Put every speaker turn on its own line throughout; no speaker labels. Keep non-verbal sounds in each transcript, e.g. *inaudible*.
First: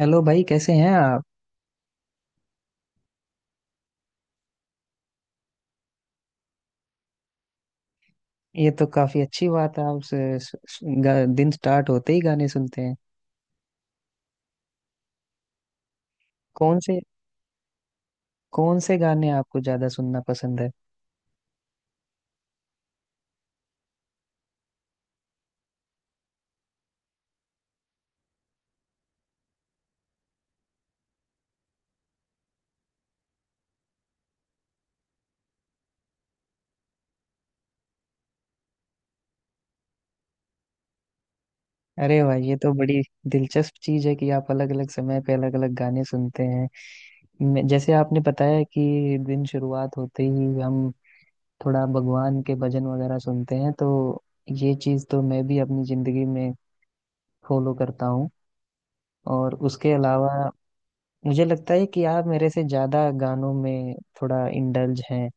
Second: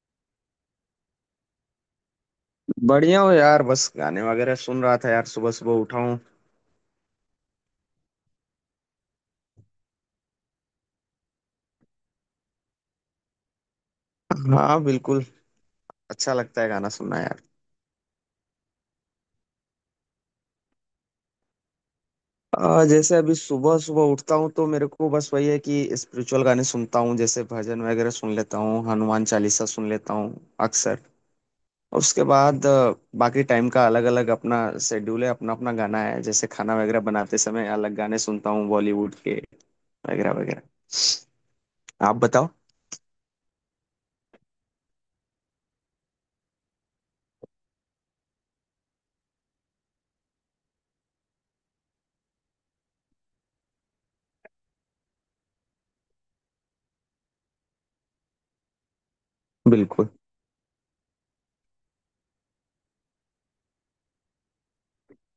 Hello भाई, कैसे हैं आप।
बढ़िया हो यार। बस गाने वगैरह सुन रहा था यार, सुबह सुबह उठा हूँ।
ये तो काफी अच्छी बात है। आप से- स- स- गा- दिन स्टार्ट होते ही गाने सुनते हैं।
हाँ, बिल्कुल। अच्छा लगता है
कौन
गाना
से,
सुनना यार।
कौन से गाने आपको ज्यादा सुनना पसंद है।
जैसे अभी सुबह सुबह उठता हूँ तो मेरे को बस वही है कि स्पिरिचुअल गाने सुनता हूँ, जैसे भजन वगैरह सुन लेता हूँ, हनुमान चालीसा सुन लेता हूँ अक्सर। उसके बाद बाकी टाइम का अलग अलग अपना शेड्यूल है, अपना अपना गाना है। जैसे खाना वगैरह बनाते समय अलग गाने सुनता हूँ बॉलीवुड के, वगैरह वगैरह। आप
अरे भाई,
बताओ।
ये तो बड़ी दिलचस्प चीज है कि आप अलग अलग समय पे अलग अलग गाने सुनते हैं। जैसे आपने बताया कि दिन शुरुआत होते ही हम थोड़ा भगवान के भजन वगैरह सुनते हैं, तो ये चीज तो मैं भी अपनी जिंदगी में फॉलो करता हूँ। और उसके
बिल्कुल।
अलावा मुझे लगता है कि आप मेरे से ज्यादा गानों में थोड़ा इंडल्ज हैं,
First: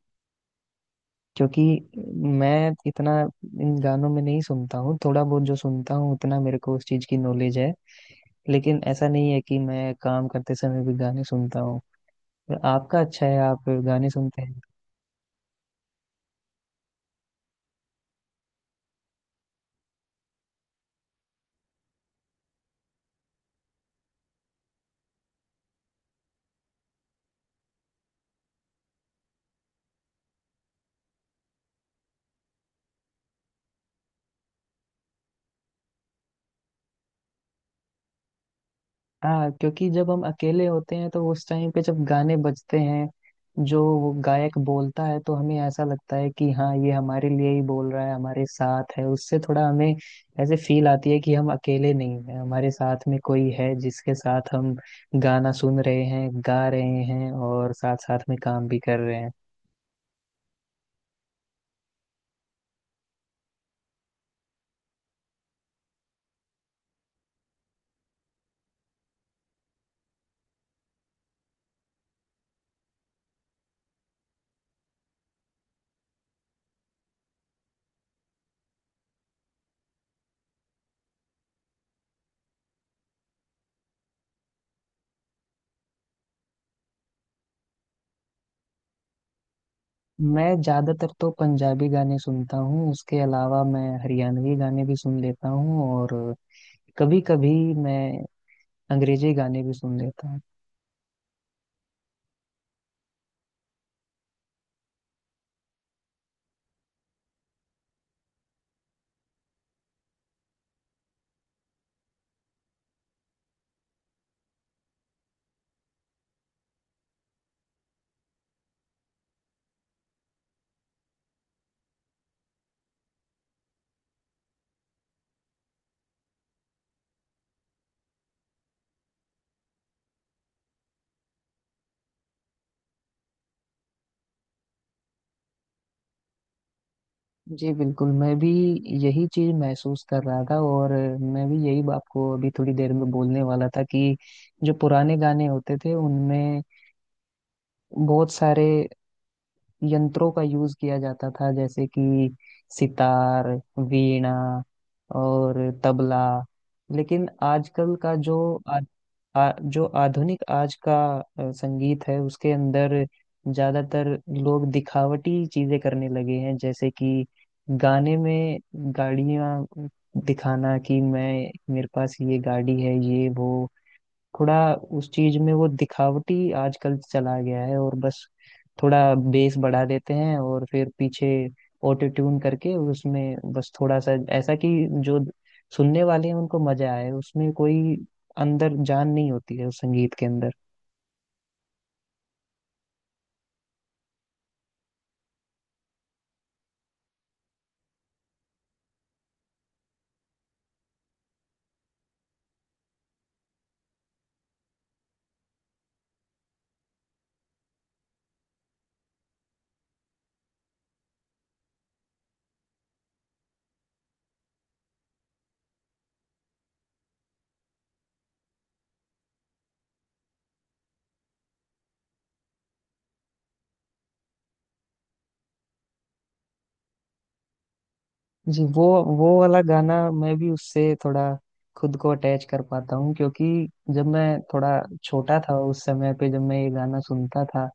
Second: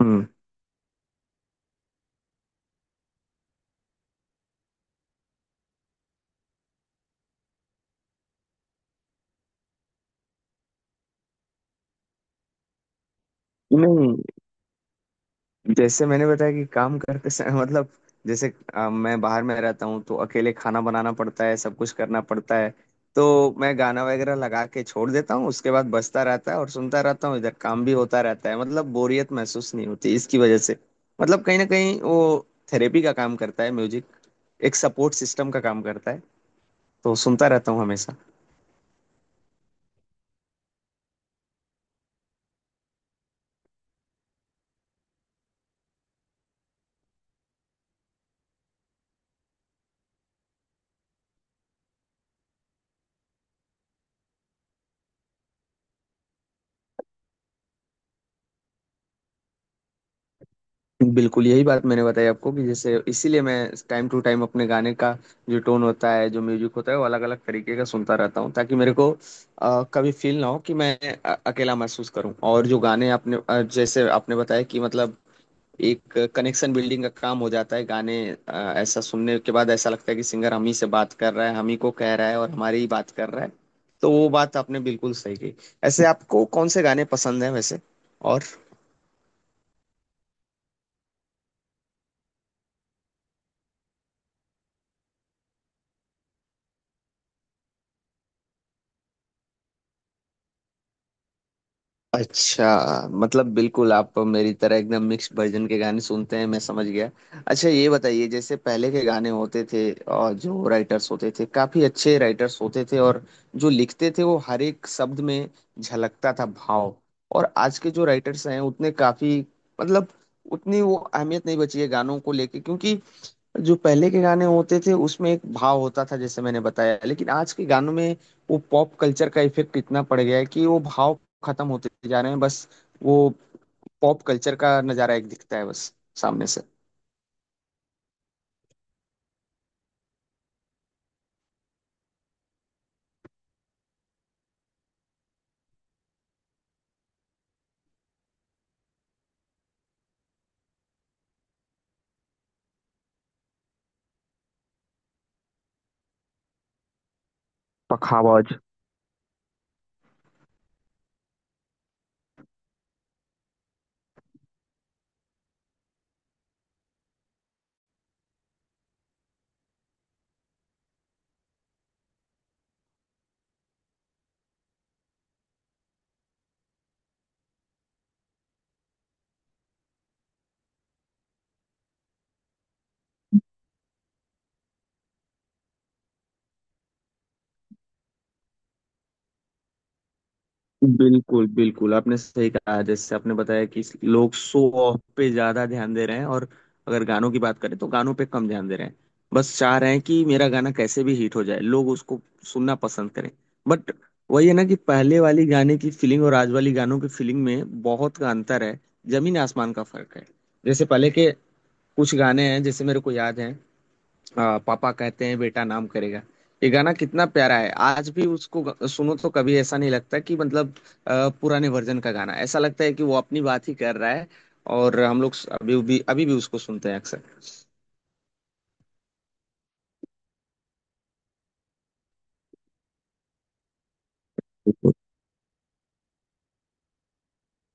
हम्म।
क्योंकि मैं इतना इन गानों में नहीं सुनता हूँ। थोड़ा बहुत जो सुनता हूँ, उतना मेरे को उस चीज की नॉलेज है, लेकिन ऐसा नहीं है कि मैं काम करते समय भी गाने सुनता हूँ। आपका अच्छा है, आप गाने
नहीं,
सुनते हैं।
जैसे मैंने बताया कि काम करते समय *laughs* मतलब जैसे मैं बाहर में रहता हूँ तो अकेले खाना बनाना पड़ता है, सब कुछ करना पड़ता है। तो मैं गाना वगैरह लगा के छोड़ देता हूँ, उसके बाद बजता रहता है और सुनता रहता हूँ, इधर काम भी होता रहता है। मतलब बोरियत महसूस नहीं होती इसकी वजह से। मतलब कहीं ना कहीं वो थेरेपी का काम करता है म्यूजिक, एक सपोर्ट सिस्टम का काम करता है। तो सुनता रहता हूँ हमेशा।
हाँ, क्योंकि जब हम अकेले होते हैं तो उस टाइम पे जब गाने बजते हैं, जो वो गायक बोलता है तो हमें ऐसा लगता है कि हाँ, ये हमारे लिए ही बोल रहा है, हमारे साथ है। उससे थोड़ा हमें ऐसे फील आती है कि हम अकेले नहीं हैं, हमारे साथ में कोई है जिसके साथ हम गाना सुन रहे हैं, गा रहे हैं और साथ साथ में काम भी कर रहे हैं।
बिल्कुल यही बात मैंने बताई आपको कि जैसे इसीलिए मैं टाइम टू टाइम अपने गाने का जो टोन होता है, जो म्यूजिक होता है, वो अलग अलग तरीके का सुनता रहता हूँ, ताकि मेरे को कभी फील ना हो कि मैं अकेला महसूस करूँ। और जो गाने आपने जैसे आपने बताया कि मतलब एक कनेक्शन बिल्डिंग का काम हो जाता है गाने, ऐसा सुनने के बाद ऐसा लगता है कि सिंगर हम ही से बात कर रहा है, हम ही को कह रहा है और हमारी ही बात कर रहा है। तो वो बात आपने बिल्कुल सही कही। ऐसे आपको कौन से गाने पसंद हैं वैसे, और?
मैं ज्यादातर तो पंजाबी गाने सुनता हूँ, उसके अलावा मैं हरियाणवी गाने भी सुन लेता हूँ, और कभी कभी मैं अंग्रेजी गाने भी सुन लेता हूँ।
अच्छा, मतलब बिल्कुल आप मेरी तरह एकदम मिक्स वर्जन के गाने सुनते हैं, मैं समझ गया। अच्छा ये बताइए, जैसे पहले के गाने होते थे और जो राइटर्स होते थे, काफी अच्छे राइटर्स होते थे, और जो लिखते थे वो हर एक शब्द में झलकता था भाव। और आज के जो राइटर्स हैं उतने काफी, मतलब उतनी वो अहमियत नहीं बची है गानों को लेके, क्योंकि जो पहले के गाने होते थे उसमें एक भाव होता था जैसे मैंने बताया, लेकिन आज के गानों में वो पॉप कल्चर का इफेक्ट इतना पड़ गया है कि वो भाव खत्म होते जा रहे हैं। बस वो पॉप कल्चर का नजारा एक दिखता है बस सामने से।
जी बिल्कुल, मैं भी यही चीज महसूस कर रहा था, और मैं भी यही आपको अभी थोड़ी देर में बोलने वाला था कि जो पुराने गाने होते थे उनमें बहुत सारे यंत्रों का यूज किया जाता था, जैसे कि सितार, वीणा और तबला। लेकिन आजकल का जो
पखावाज।
आ, आ, जो आधुनिक आज का संगीत है उसके अंदर ज्यादातर लोग दिखावटी चीजें करने लगे हैं, जैसे कि गाने में गाड़ियां दिखाना कि मैं, मेरे पास ये गाड़ी है, ये वो। थोड़ा उस चीज में वो दिखावटी आजकल चला गया है, और बस थोड़ा बेस बढ़ा देते हैं और फिर पीछे ऑटो ट्यून करके उसमें बस थोड़ा सा ऐसा कि जो सुनने वाले हैं उनको मजा आए। उसमें कोई अंदर जान नहीं होती है उस संगीत के अंदर।
बिल्कुल बिल्कुल आपने सही कहा, जैसे आपने बताया कि लोग शो ऑफ पे ज्यादा ध्यान दे रहे हैं, और अगर गानों की बात करें तो गानों पे कम ध्यान दे रहे हैं। बस चाह रहे हैं कि मेरा गाना कैसे भी हिट हो जाए, लोग उसको सुनना पसंद करें। बट वही है ना कि पहले वाली गाने की फीलिंग और आज वाली गानों की फीलिंग में बहुत का अंतर है, जमीन आसमान का फर्क है। जैसे पहले के कुछ गाने हैं जैसे मेरे को याद है, पापा कहते हैं बेटा नाम करेगा, ये गाना कितना प्यारा है। आज भी उसको सुनो तो कभी ऐसा नहीं लगता कि मतलब पुराने वर्जन का गाना ऐसा लगता है कि वो अपनी बात ही कर रहा है। और हम लोग अभी भी उसको सुनते हैं अक्सर।
जी, वो वाला गाना मैं भी उससे थोड़ा खुद को अटैच कर पाता हूँ, क्योंकि जब मैं थोड़ा छोटा था, उस समय पे जब मैं ये गाना सुनता था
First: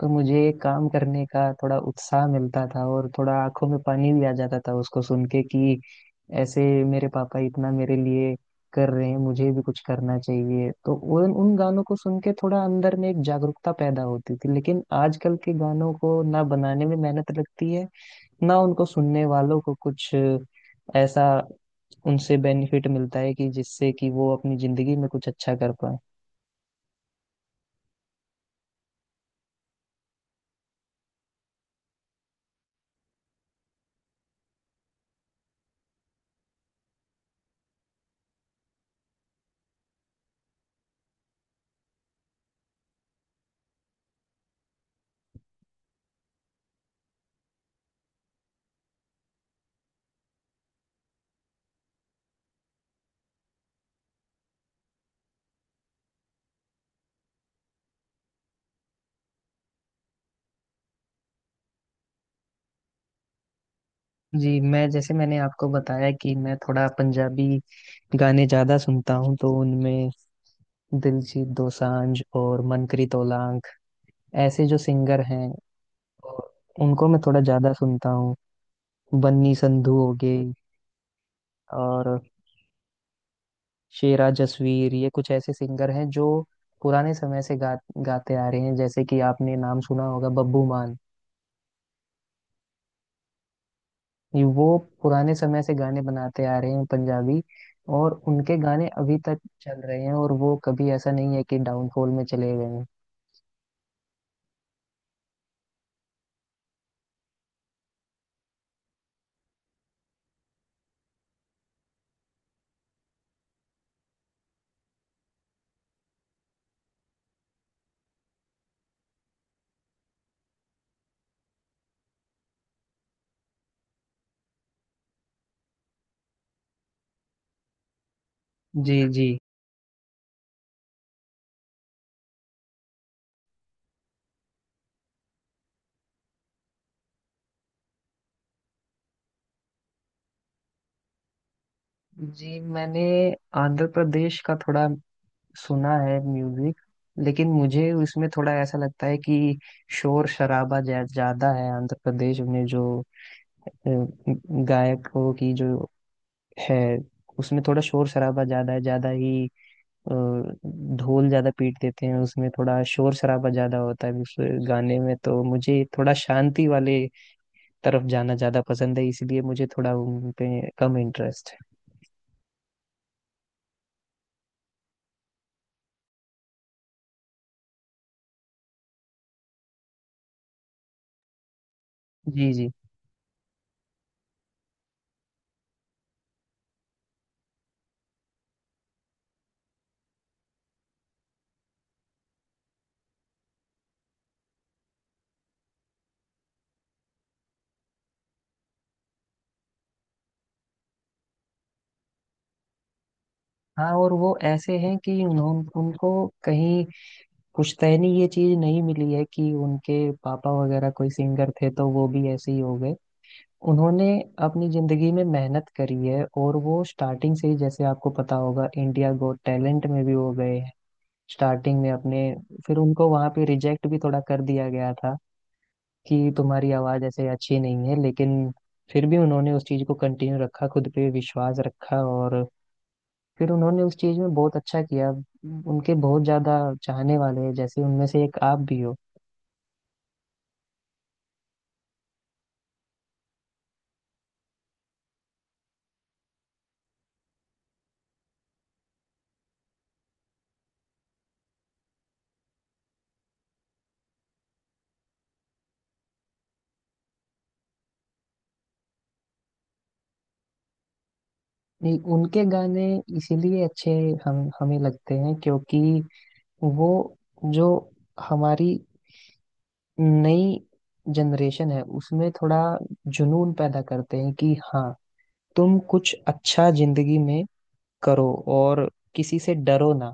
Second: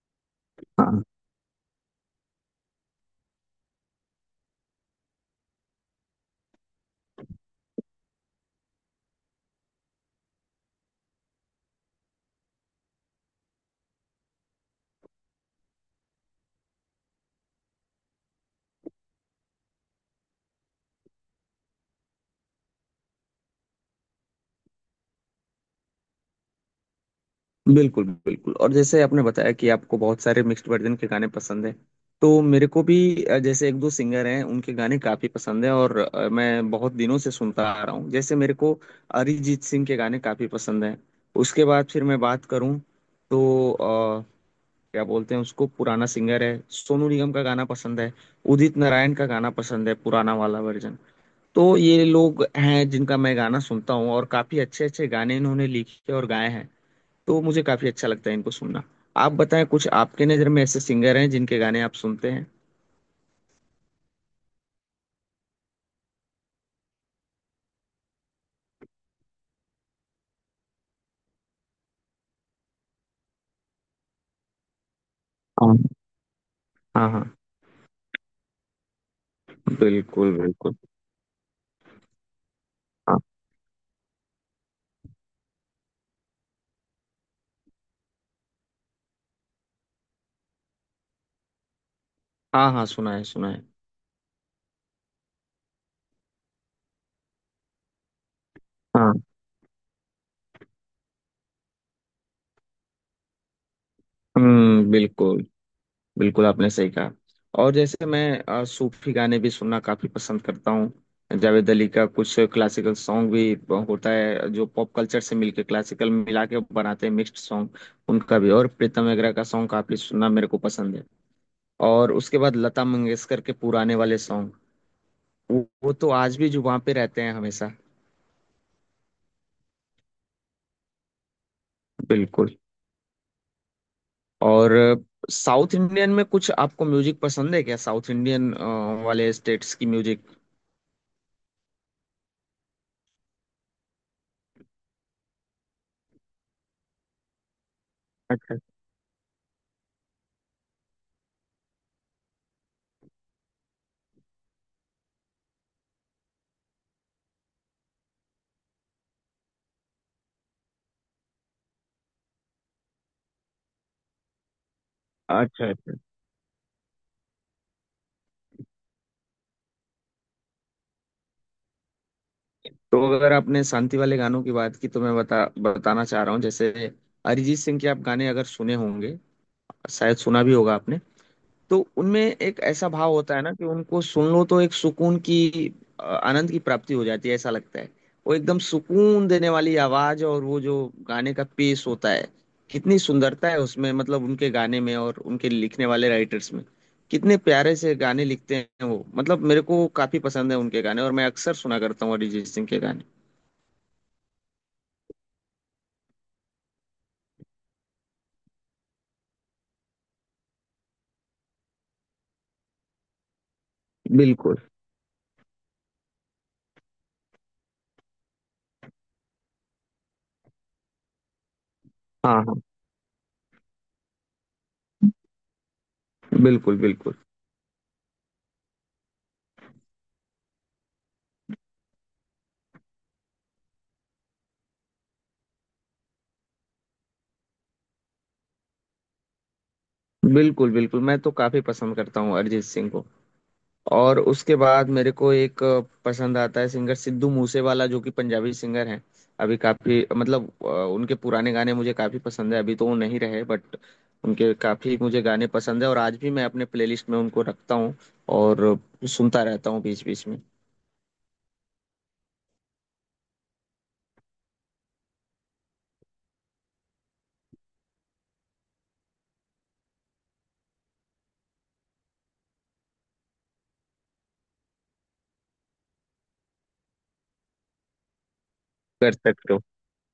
तो मुझे काम
हाँ।
करने का थोड़ा उत्साह मिलता था और थोड़ा आंखों में पानी भी आ जाता था उसको सुन के, कि ऐसे मेरे पापा इतना मेरे लिए कर रहे हैं, मुझे भी कुछ करना चाहिए। तो उन उन गानों को सुन के थोड़ा अंदर में एक जागरूकता पैदा होती थी। लेकिन आजकल के गानों को ना बनाने में मेहनत लगती है, ना उनको सुनने वालों को कुछ ऐसा उनसे बेनिफिट मिलता है कि जिससे कि वो अपनी जिंदगी में कुछ अच्छा कर पाए।
बिल्कुल बिल्कुल। और जैसे आपने बताया कि आपको बहुत सारे मिक्स्ड वर्जन के गाने पसंद हैं, तो मेरे को भी जैसे एक दो सिंगर हैं उनके गाने काफी पसंद है, और मैं बहुत दिनों से सुनता आ रहा हूँ, जैसे मेरे को अरिजीत सिंह के गाने काफी पसंद हैं। उसके बाद फिर मैं बात करूँ तो क्या बोलते हैं उसको, पुराना सिंगर है, सोनू निगम का गाना पसंद है, उदित नारायण का गाना पसंद है, पुराना वाला वर्जन। तो ये लोग हैं जिनका मैं गाना सुनता हूँ, और काफी अच्छे अच्छे गाने इन्होंने लिखे और गाए हैं। तो मुझे काफी अच्छा लगता है इनको सुनना। आप बताएं कुछ आपके नजर में ऐसे सिंगर हैं जिनके गाने आप सुनते हैं?
जी, मैं जैसे मैंने आपको बताया कि मैं थोड़ा पंजाबी गाने ज्यादा सुनता हूँ, तो उनमें दिलजीत दोसांझ और मनकरी ओलांग ऐसे जो सिंगर हैं,
हाँ।
और उनको
हाँ
मैं
हाँ।
थोड़ा ज्यादा सुनता हूँ। बन्नी संधू हो
बिल्कुल
गई,
बिल्कुल।
और
हाँ।
शेरा जसवीर, ये कुछ ऐसे सिंगर हैं जो पुराने समय से गाते आ रहे हैं। जैसे कि आपने नाम सुना होगा बब्बू मान,
हाँ हाँ सुना है, सुना है।
ये वो पुराने समय से गाने बनाते आ रहे हैं पंजाबी, और उनके गाने
हाँ।
अभी तक चल रहे हैं, और वो कभी ऐसा नहीं है कि डाउनफॉल में चले गए हैं।
बिल्कुल। बिल्कुल आपने सही कहा। और जैसे मैं सूफी गाने भी सुनना काफी पसंद करता हूँ। जावेद अली का कुछ क्लासिकल सॉन्ग भी होता है, जो पॉप कल्चर से मिलके क्लासिकल मिला के बनाते हैं मिक्स्ड सॉन्ग, उनका भी, और प्रीतम वगैरह का सॉन्ग काफी सुनना मेरे को पसंद है। और उसके बाद लता मंगेशकर के पुराने वाले सॉन्ग, वो वो तो आज भी जो वहां पे रहते हैं हमेशा।
जी जी।
बिल्कुल। और साउथ इंडियन में कुछ आपको म्यूजिक पसंद है क्या, साउथ इंडियन वाले स्टेट्स की म्यूजिक?
जी, मैंने आंध्र प्रदेश का थोड़ा सुना है म्यूजिक, लेकिन मुझे उसमें थोड़ा
अच्छा।
ऐसा लगता है कि शोर शराबा ज्यादा है। आंध्र प्रदेश में जो अ, गायकों की जो है, उसमें थोड़ा शोर शराबा ज्यादा है, ज्यादा ही। अ, ढोल ज्यादा पीट देते हैं, उसमें थोड़ा शोर शराबा ज्यादा होता है उस गाने में। तो
अच्छा
मुझे
अच्छा।
थोड़ा शांति वाले तरफ जाना ज्यादा पसंद है, इसलिए मुझे थोड़ा उन पे कम इंटरेस्ट है।
तो अगर आपने शांति वाले गानों की बात की, तो मैं बता बताना चाह रहा हूँ जैसे अरिजीत सिंह के आप गाने अगर सुने होंगे, शायद सुना भी होगा आपने, तो उनमें
जी
एक
जी।
ऐसा भाव होता है ना कि उनको सुन लो तो एक सुकून की आनंद की प्राप्ति हो जाती है, ऐसा लगता है। वो एकदम सुकून देने वाली आवाज, और वो जो गाने का पेस होता है, कितनी सुंदरता है उसमें, मतलब उनके गाने में और उनके लिखने वाले राइटर्स में। कितने प्यारे से गाने लिखते हैं वो, मतलब मेरे को काफी पसंद है उनके गाने और मैं अक्सर सुना करता हूँ अरिजीत सिंह के गाने।
हाँ, और वो ऐसे हैं कि उन्हों उनको कहीं पुश्तैनी ये चीज नहीं मिली है कि उनके पापा वगैरह कोई सिंगर थे तो वो भी ऐसे ही हो गए। उन्होंने
बिल्कुल।
अपनी जिंदगी में मेहनत करी है, और वो स्टार्टिंग से ही, जैसे आपको पता होगा, इंडिया गोट टैलेंट में भी वो गए हैं स्टार्टिंग में अपने।
हाँ हाँ।
फिर उनको वहां पे रिजेक्ट भी थोड़ा कर दिया गया था कि तुम्हारी
बिल्कुल
आवाज
बिल्कुल।
ऐसे अच्छी नहीं है, लेकिन फिर भी उन्होंने उस चीज को कंटिन्यू रखा, खुद पे विश्वास रखा, और फिर उन्होंने उस चीज में बहुत अच्छा किया। उनके बहुत ज्यादा चाहने वाले हैं, जैसे उनमें से एक आप भी हो।
बिल्कुल बिल्कुल मैं तो काफी पसंद करता हूँ अरिजीत सिंह को। और उसके बाद मेरे को एक पसंद आता है सिंगर सिद्धू मूसेवाला, जो कि पंजाबी सिंगर हैं। अभी काफी मतलब उनके पुराने गाने मुझे काफी पसंद है। अभी तो वो नहीं रहे बट उनके काफी मुझे गाने पसंद है, और आज भी मैं अपने प्लेलिस्ट में उनको रखता हूँ और सुनता रहता हूँ बीच बीच में।
नहीं, उनके गाने इसीलिए अच्छे हम हमें लगते हैं, क्योंकि वो जो हमारी नई जनरेशन है उसमें थोड़ा जुनून पैदा करते हैं, कि हाँ, तुम कुछ अच्छा जिंदगी में करो, और
कर
किसी
सकते
से
हो।
डरो ना।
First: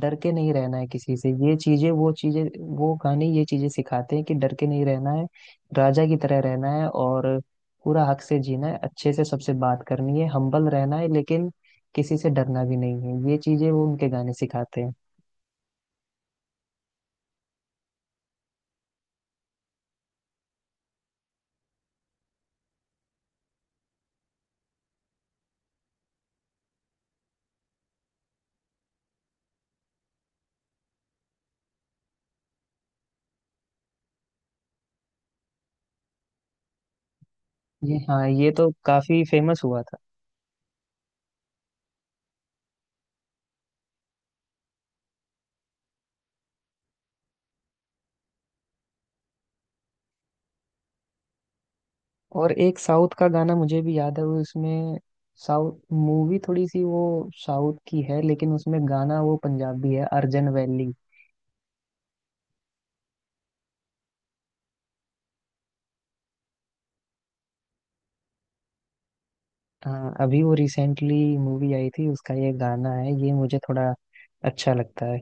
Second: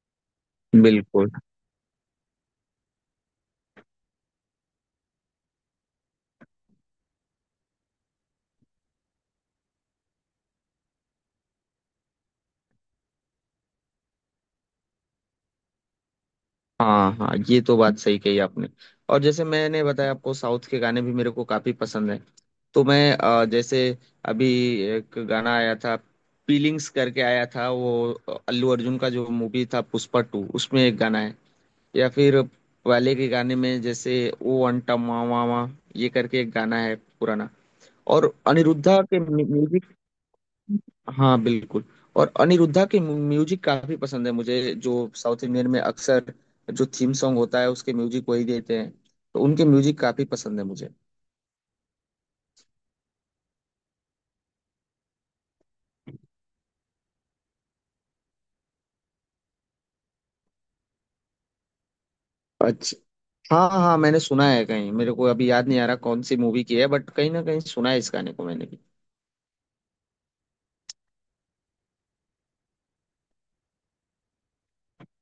डर के नहीं रहना है किसी
बिल्कुल।
से, ये चीजें, वो चीजें, वो गाने ये चीजें सिखाते हैं कि डर के नहीं रहना है, राजा की तरह रहना है, और पूरा हक से जीना है, अच्छे से सबसे बात करनी है, हम्बल रहना है, लेकिन किसी से डरना भी नहीं है। ये चीजें वो उनके गाने सिखाते हैं।
हाँ हाँ, ये तो बात सही कही आपने। और जैसे मैंने बताया आपको, साउथ के गाने भी मेरे को काफी पसंद है। तो मैं जैसे अभी एक गाना आया था, फीलिंग्स करके आया था वो, अल्लू अर्जुन का जो मूवी था पुष्पा टू, उसमें एक गाना है। या फिर पहले के गाने में जैसे ओ अंटा मामा, ये करके एक गाना है पुराना।
ये, हाँ,
और
ये तो
अनिरुद्धा के,
काफी फेमस हुआ था।
हाँ बिल्कुल, और अनिरुद्धा के म्यूजिक काफी पसंद है मुझे, जो साउथ इंडियन में अक्सर जो थीम सॉन्ग होता है उसके म्यूजिक वही देते हैं। तो उनके म्यूजिक काफी पसंद है मुझे।
और एक साउथ का गाना मुझे भी याद है, वो उसमें साउथ मूवी थोड़ी सी, वो साउथ की है, लेकिन उसमें गाना वो पंजाबी है, अर्जन वैली।
अच्छा। हाँ हाँ मैंने सुना है कहीं, मेरे को अभी याद नहीं आ रहा कौन सी मूवी की है, बट कहीं ना कहीं सुना है इस गाने को मैंने भी।
हाँ, अभी वो रिसेंटली मूवी आई थी, उसका ये गाना है, ये मुझे थोड़ा अच्छा लगता है।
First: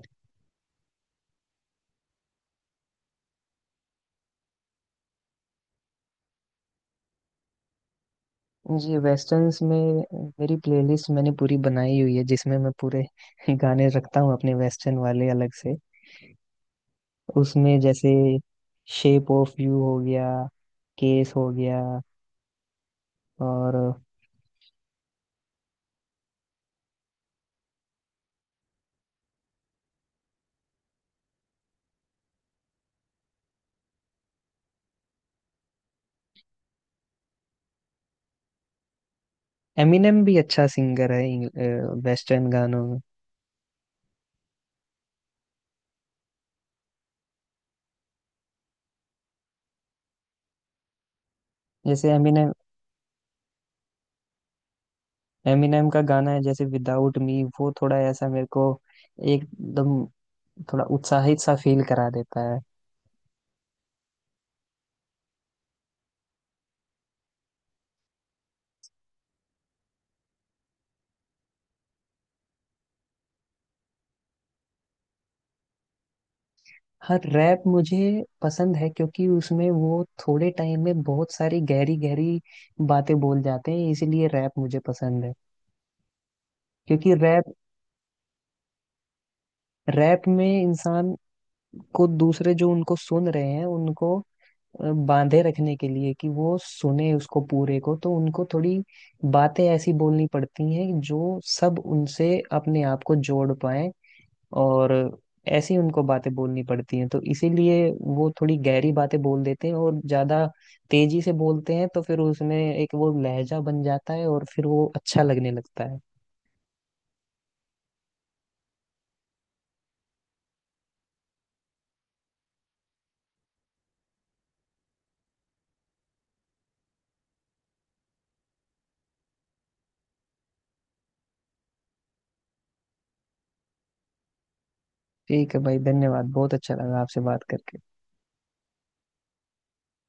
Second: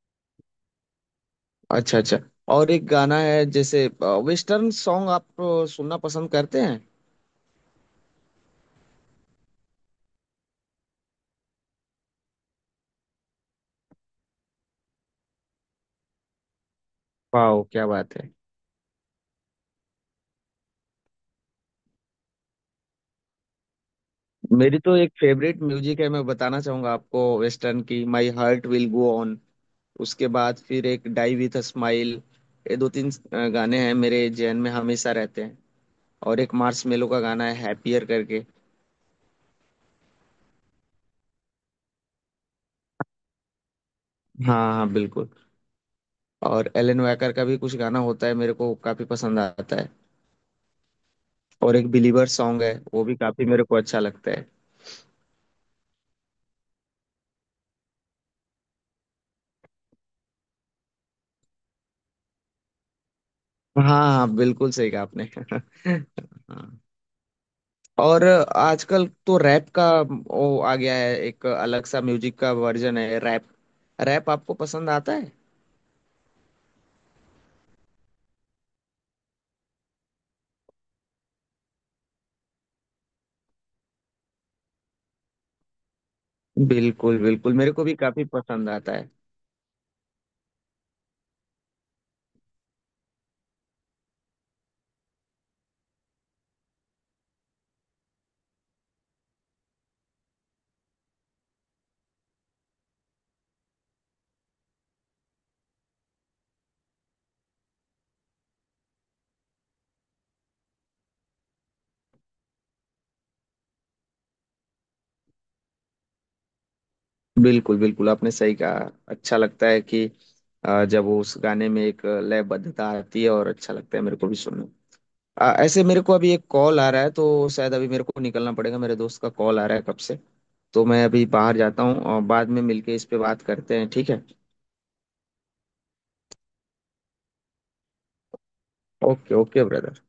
अच्छा अच्छा। और एक गाना है जैसे, वेस्टर्न सॉन्ग आप सुनना पसंद करते हैं?
ये वेस्टर्न्स में मेरी प्लेलिस्ट मैंने पूरी बनाई हुई है, जिसमें मैं पूरे *laughs* गाने रखता हूँ अपने वेस्टर्न वाले अलग से।
वाह
उसमें
क्या
जैसे
बात है।
शेप ऑफ यू हो गया, केस हो गया, और
मेरी तो एक फेवरेट म्यूजिक है, मैं बताना चाहूंगा आपको, वेस्टर्न की my heart will go on. उसके बाद फिर एक डाई विथ अ स्माइल। ये दो तीन गाने हैं मेरे जहन में हमेशा रहते हैं। और एक मार्स मेलो का गाना है हैप्पियर करके।
एमिनेम भी अच्छा सिंगर है वेस्टर्न गानों में।
हाँ हाँ बिल्कुल। और एलन वैकर का भी कुछ गाना होता है, मेरे को काफी पसंद आता है। और एक
जैसे
बिलीवर
एमिनेम,
सॉन्ग है, वो भी काफी मेरे को अच्छा लगता है।
एमिनेम का गाना है जैसे विदाउट मी, वो थोड़ा ऐसा मेरे को एकदम थोड़ा उत्साहित सा फील करा देता है।
हाँ हाँ बिल्कुल सही कहा आपने। *laughs* हाँ। और आजकल तो रैप का वो आ गया है, एक अलग सा म्यूजिक का वर्जन है रैप। रैप आपको पसंद आता है?
हर रैप मुझे पसंद है, क्योंकि उसमें वो थोड़े टाइम में बहुत सारी गहरी गहरी बातें बोल जाते हैं, इसीलिए रैप मुझे पसंद है। क्योंकि
बिल्कुल
रैप
बिल्कुल, मेरे को भी काफी पसंद आता है।
रैप में इंसान को, दूसरे जो उनको सुन रहे हैं उनको बांधे रखने के लिए कि वो सुने उसको पूरे को, तो उनको थोड़ी बातें ऐसी बोलनी पड़ती हैं जो सब उनसे अपने आप को जोड़ पाए। और ऐसी उनको बातें बोलनी पड़ती हैं, तो इसीलिए वो थोड़ी गहरी बातें बोल देते हैं और ज्यादा तेजी से बोलते हैं, तो फिर उसमें एक वो लहजा बन जाता है और फिर वो अच्छा लगने लगता है।
बिल्कुल बिल्कुल आपने सही कहा। अच्छा लगता है कि जब वो उस गाने में एक लयबद्धता आती है, और अच्छा लगता है मेरे को भी सुनना। ऐसे मेरे को अभी एक कॉल आ रहा है, तो शायद अभी मेरे को निकलना पड़ेगा, मेरे दोस्त का कॉल आ रहा है कब से। तो मैं अभी बाहर जाता हूँ और बाद में मिलके इस पे बात करते हैं, ठीक है?
ठीक है भाई, धन्यवाद, बहुत अच्छा लगा आपसे बात करके।
Okay okay brother.